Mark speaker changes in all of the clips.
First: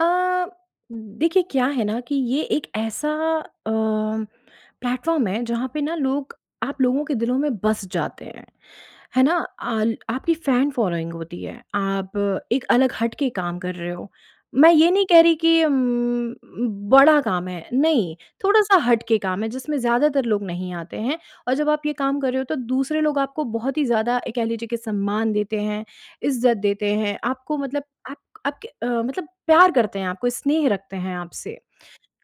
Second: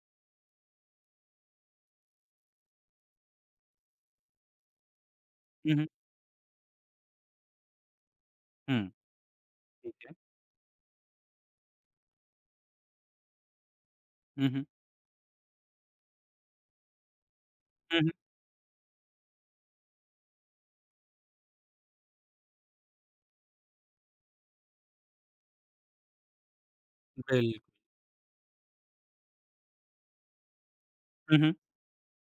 Speaker 1: अ, देखिए क्या है ना कि ये एक ऐसा अ, प्लेटफ़ॉर्म है जहाँ
Speaker 2: हुँ,
Speaker 1: पे
Speaker 2: हुँ।
Speaker 1: ना लोग आप लोगों के दिलों में बस जाते हैं,
Speaker 2: हुँ।
Speaker 1: है ना?
Speaker 2: ठीक
Speaker 1: आल
Speaker 2: है।
Speaker 1: आपकी फैन फ़ॉलोइंग होती है, आप एक अलग हट के काम कर रहे हो।
Speaker 2: हुँ, हुँ।
Speaker 1: मैं ये नहीं कह रही कि उम उम, बड़ा काम है,
Speaker 2: हुँ, हुँ।
Speaker 1: नहीं, थोड़ा-सा हट के काम है जिसमें ज़्यादातर लोग नहीं आते हैं। और जब आप ये काम कर रहे हो तो दूसरे लोग आपको बहुत ही ज़्यादा एक कह लीजिए कि सम्मान देते हैं, इज़्ज़त देते हैं, आपको
Speaker 2: बिल्क
Speaker 1: मतलब आप आपके अ, मतलब प्यार करते हैं, आपको स्नेह रखते हैं
Speaker 2: हुँ, हुँ।
Speaker 1: आपसे।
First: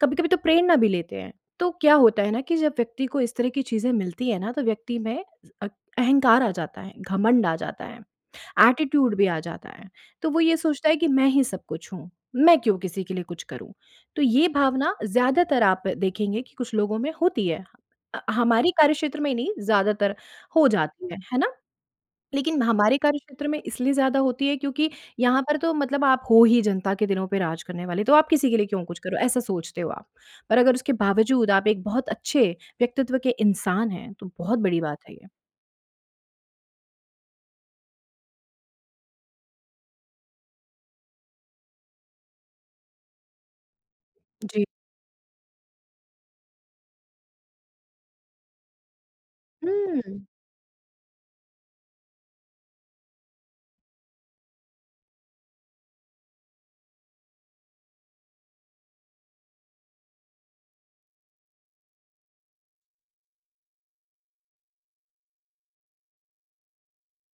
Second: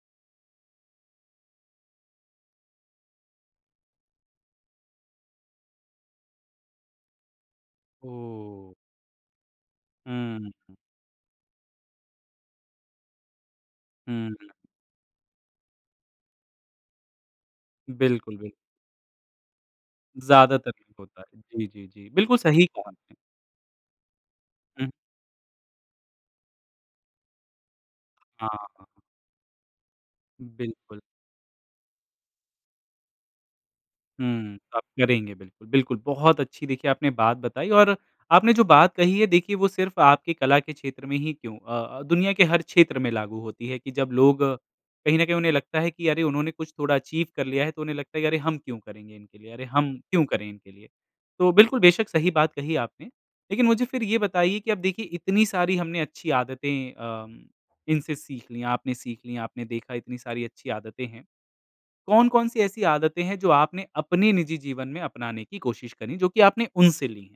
Speaker 1: कभी-कभी तो प्रेरणा भी लेते हैं, तो क्या होता है ना कि जब व्यक्ति को इस तरह की चीज़ें मिलती हैं ना, तो व्यक्ति में अक अहंकार आ जाता है, घमंड आ जाता है।
Speaker 2: ओह!
Speaker 1: एटीट्यूड भी आ जाता है, तो
Speaker 2: हुँ,
Speaker 1: वो ये
Speaker 2: हुँ।
Speaker 1: सोचता है कि मैं ही सब कुछ हूँ, मैं क्यों किसी के लिए कुछ करूँ? तो
Speaker 2: हुँ,
Speaker 1: ये
Speaker 2: हुँ।
Speaker 1: भावना ज़्यादातर आप देखेंगे कि कुछ लोगों में होती है। अ,
Speaker 2: बिल्कुल, बिल
Speaker 1: हमारी कार्यक्षेत्र में नहीं, ज़्यादातर हो
Speaker 2: ज़्यादातर ये
Speaker 1: जाती है,
Speaker 2: होता
Speaker 1: है
Speaker 2: है।
Speaker 1: ना?
Speaker 2: जी, जी, जी। बिल्कुल
Speaker 1: लेकिन
Speaker 2: सही कहा
Speaker 1: हमारे
Speaker 2: आपने।
Speaker 1: कार्यक्षेत्र में इसलिए ज़्यादा होती है क्योंकि
Speaker 2: हुँ।
Speaker 1: यहाँ पर तो मतलब आप हो ही जनता के दिनों पे राज करने वाले, तो आप
Speaker 2: हाँ,
Speaker 1: किसी के लिए क्यों कुछ
Speaker 2: हाँ।
Speaker 1: करो, ऐसा सोचते हो आप, पर अगर उसके
Speaker 2: बिल्कुल।
Speaker 1: बावजूद आप एक बहुत अच्छे व्यक्तित्व के इंसान हैं, तो
Speaker 2: हुँ,
Speaker 1: बहुत बड़ी
Speaker 2: आप
Speaker 1: बात है ये।
Speaker 2: करेंगे बिल्कुल। बिल्कुल, बहुत अच्छी देखिए आपने बात बताई और आपने जो बात कही है देखिए वो सिर्फ आपके कला के क्षेत्र में ही क्यों अ अ, दुनिया के हर क्षेत्र में लागू होती है, कि जब लोग
Speaker 1: जी।
Speaker 2: कहीं न कहीं उन्हें लगता है कि अरे! उन्होंने कुछ थोड़ा अचीव कर लिया है, तो उन्हें लगता है कि अरे! हम क्यों करेंगे इनके लिए अरे! हम
Speaker 1: हुँ।
Speaker 2: क्यों करें इनके लिए? तो बिल्कुल, बेशक सही बात कही आपने, लेकिन मुझे फिर ये बताइए कि अब देखिए इतनी सारी हमने अच्छी आदतें अम, इनसे सीख ली, आपने सीख ली, आपने देखा इतनी सारी अच्छी आदतें हैं। कौन-कौन सी ऐसी आदतें हैं जो आपने अपने निजी जीवन में अपनाने की कोशिश करी, जो की आपने उनसे ली हैं?